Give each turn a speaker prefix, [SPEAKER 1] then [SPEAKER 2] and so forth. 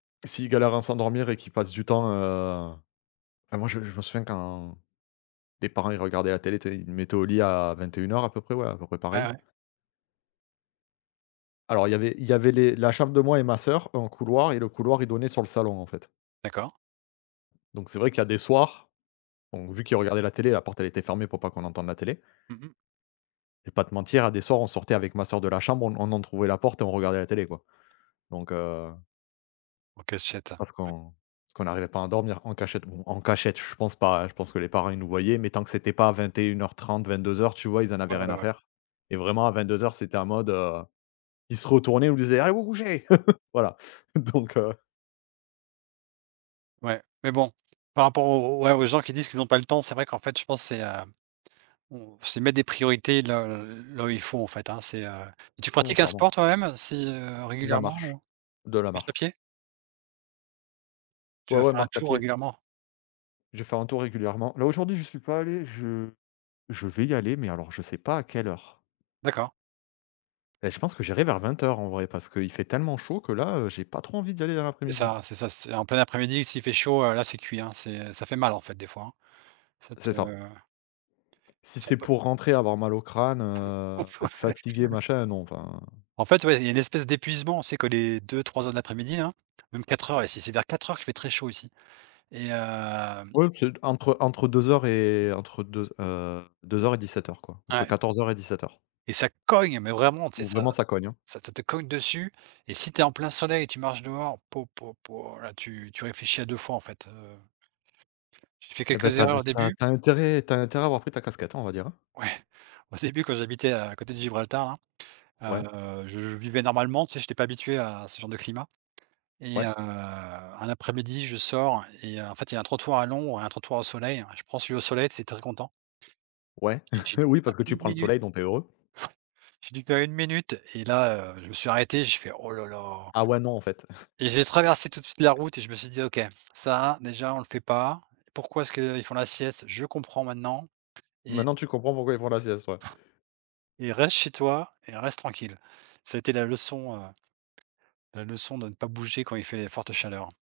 [SPEAKER 1] S'ils galèrent à s'endormir et qu'ils passent du temps, heu, enfin, moi je me je me souviens quand, mes parents ils regardaient la télé, tu sais, ils me mettaient au lit à 21:00 à peu près ouais, à peu près pareil
[SPEAKER 2] Ouais.
[SPEAKER 1] alors il y avait il y avait les la chambre de moi et ma sœur, un couloir et le couloir il donnait sur le salon en fait
[SPEAKER 2] D'accord.
[SPEAKER 1] donc c'est vrai qu'il y a des soirs, on vu qu'ils regardaient la télé, la porte elle était fermée, pour pas qu'on entende la télé
[SPEAKER 2] Mmh mh.
[SPEAKER 1] je vais pas te mentir, il y a des soirs on sortait avec ma sœur de la chambre, on en on entrouvrait la porte et on regardait la télé quoi. Donc heu
[SPEAKER 2] En cachette, heu,
[SPEAKER 1] parce
[SPEAKER 2] ouais.
[SPEAKER 1] qu'on parce qu'on arrivait pas à dormir en cachette bon en cachette, je pense pas, je pense que les parents ils nous voyaient, mais tant que c'était pas à 21:30, 22:00 tu vois, ils en avaient
[SPEAKER 2] Ouais,
[SPEAKER 1] rien
[SPEAKER 2] ouais,
[SPEAKER 1] à
[SPEAKER 2] ouais.
[SPEAKER 1] faire et vraiment à 22:00 c'était en mode, heu, ils se retournaient, ils nous disaient: «Allez vous couchez!» Voilà. Donc heu
[SPEAKER 2] Ouais, mais bon, par rapport aux aux gens qui disent qu'ils ont pas le temps, c'est vrai qu'en fait, je pense c'est, heu, on c'est mettre des priorités là là où il faut en fait, hein. C'est, heu, tu
[SPEAKER 1] Non
[SPEAKER 2] pratiques un
[SPEAKER 1] clairement.
[SPEAKER 2] sport toi-même si, heu,
[SPEAKER 1] De la
[SPEAKER 2] régulièrement? Ou,
[SPEAKER 1] marche.
[SPEAKER 2] heu
[SPEAKER 1] De la
[SPEAKER 2] marche
[SPEAKER 1] marche.
[SPEAKER 2] à pied? Tu
[SPEAKER 1] Ouais,
[SPEAKER 2] vas
[SPEAKER 1] ouais,
[SPEAKER 2] faire un
[SPEAKER 1] marche à
[SPEAKER 2] tour
[SPEAKER 1] pied.
[SPEAKER 2] régulièrement?
[SPEAKER 1] Je fais un tour régulièrement là aujourd'hui j'y suis pas allé, je je vais y aller, mais alors je ne sais pas à quelle heure
[SPEAKER 2] D'accord.
[SPEAKER 1] et je pense que j'irai vers 20:00, en vrai, parce qu'il fait tellement chaud que là, heu, j'ai pas trop envie d'y aller dans
[SPEAKER 2] C'est
[SPEAKER 1] l'après-midi.
[SPEAKER 2] ça c'est ça c'est en plein après-midi, s'il fait chaud, heu, là, c'est cuit hein, c'est ça fait mal en fait des fois hein. Ca te
[SPEAKER 1] C'est ça. Si
[SPEAKER 2] si on
[SPEAKER 1] c'est
[SPEAKER 2] peut
[SPEAKER 1] pour rentrer, avoir mal au crâne, heu, être
[SPEAKER 2] Ouais.
[SPEAKER 1] fatigué, machin, non enfin.
[SPEAKER 2] En fait, ouais, il y a une espèce d'épuisement, on sait que les 2-3:00 de l'après-midi hein, même 4:00 ici c'est vers 4:00 qu'il fait très chaud ici. Et hem
[SPEAKER 1] Oui c'est, entre, heu, entre 2:00 et entre 2, heu, 2:00 et 17:00 quoi. Entre
[SPEAKER 2] Ouais
[SPEAKER 1] 14:00 et 17:00
[SPEAKER 2] et ça cogne, mais vraiment, tu sais,
[SPEAKER 1] où
[SPEAKER 2] ça
[SPEAKER 1] vraiment ça cogne hein.
[SPEAKER 2] ça te te cogne dessus et si tu es en plein soleil et que tu marches dehors, po po po, là, tu tu réfléchis à 2 fois en fait, heu, J'ai fait
[SPEAKER 1] Et ben
[SPEAKER 2] quelques
[SPEAKER 1] tu as in
[SPEAKER 2] erreurs au
[SPEAKER 1] tu as
[SPEAKER 2] début.
[SPEAKER 1] tu as intérêt tu as intérêt à avoir pris ta casquette, on va dire, hein.
[SPEAKER 2] Oui, au début, j'habitais à côté de Gibraltar
[SPEAKER 1] Ouais.
[SPEAKER 2] là, heu, je vivais normalement, tu sais, j'étais pas habitué à à ce genre de climat et heu,
[SPEAKER 1] Ouais.
[SPEAKER 2] un après-midi, je sors et en fait, il y a un trottoir à l'ombre et un trottoir au soleil. Je prends celui au soleil, tu sais, très content
[SPEAKER 1] Ouais,
[SPEAKER 2] et j'ai dû
[SPEAKER 1] oui
[SPEAKER 2] faire
[SPEAKER 1] parce que tu
[SPEAKER 2] 1
[SPEAKER 1] prends le
[SPEAKER 2] minute
[SPEAKER 1] soleil, donc tu es heureux.
[SPEAKER 2] j'ai dû faire 1 minute et là, heu, je me suis arrêté, j'ai fait: «Oh là là!»
[SPEAKER 1] Ah ouais, non, en fait.
[SPEAKER 2] et j'ai traversé tout de suite la route et je me suis dit: «OK, ça, déjà, on le fait pas. Pourquoi est-ce qu'ils font la sieste? Je comprends maintenant», et
[SPEAKER 1] Maintenant tu comprends pourquoi ils font la sieste ouais.
[SPEAKER 2] et reste chez toi et reste tranquille. Ça a été la leçon, heu, la leçon de ne pas bouger quand il fait les fortes chaleurs.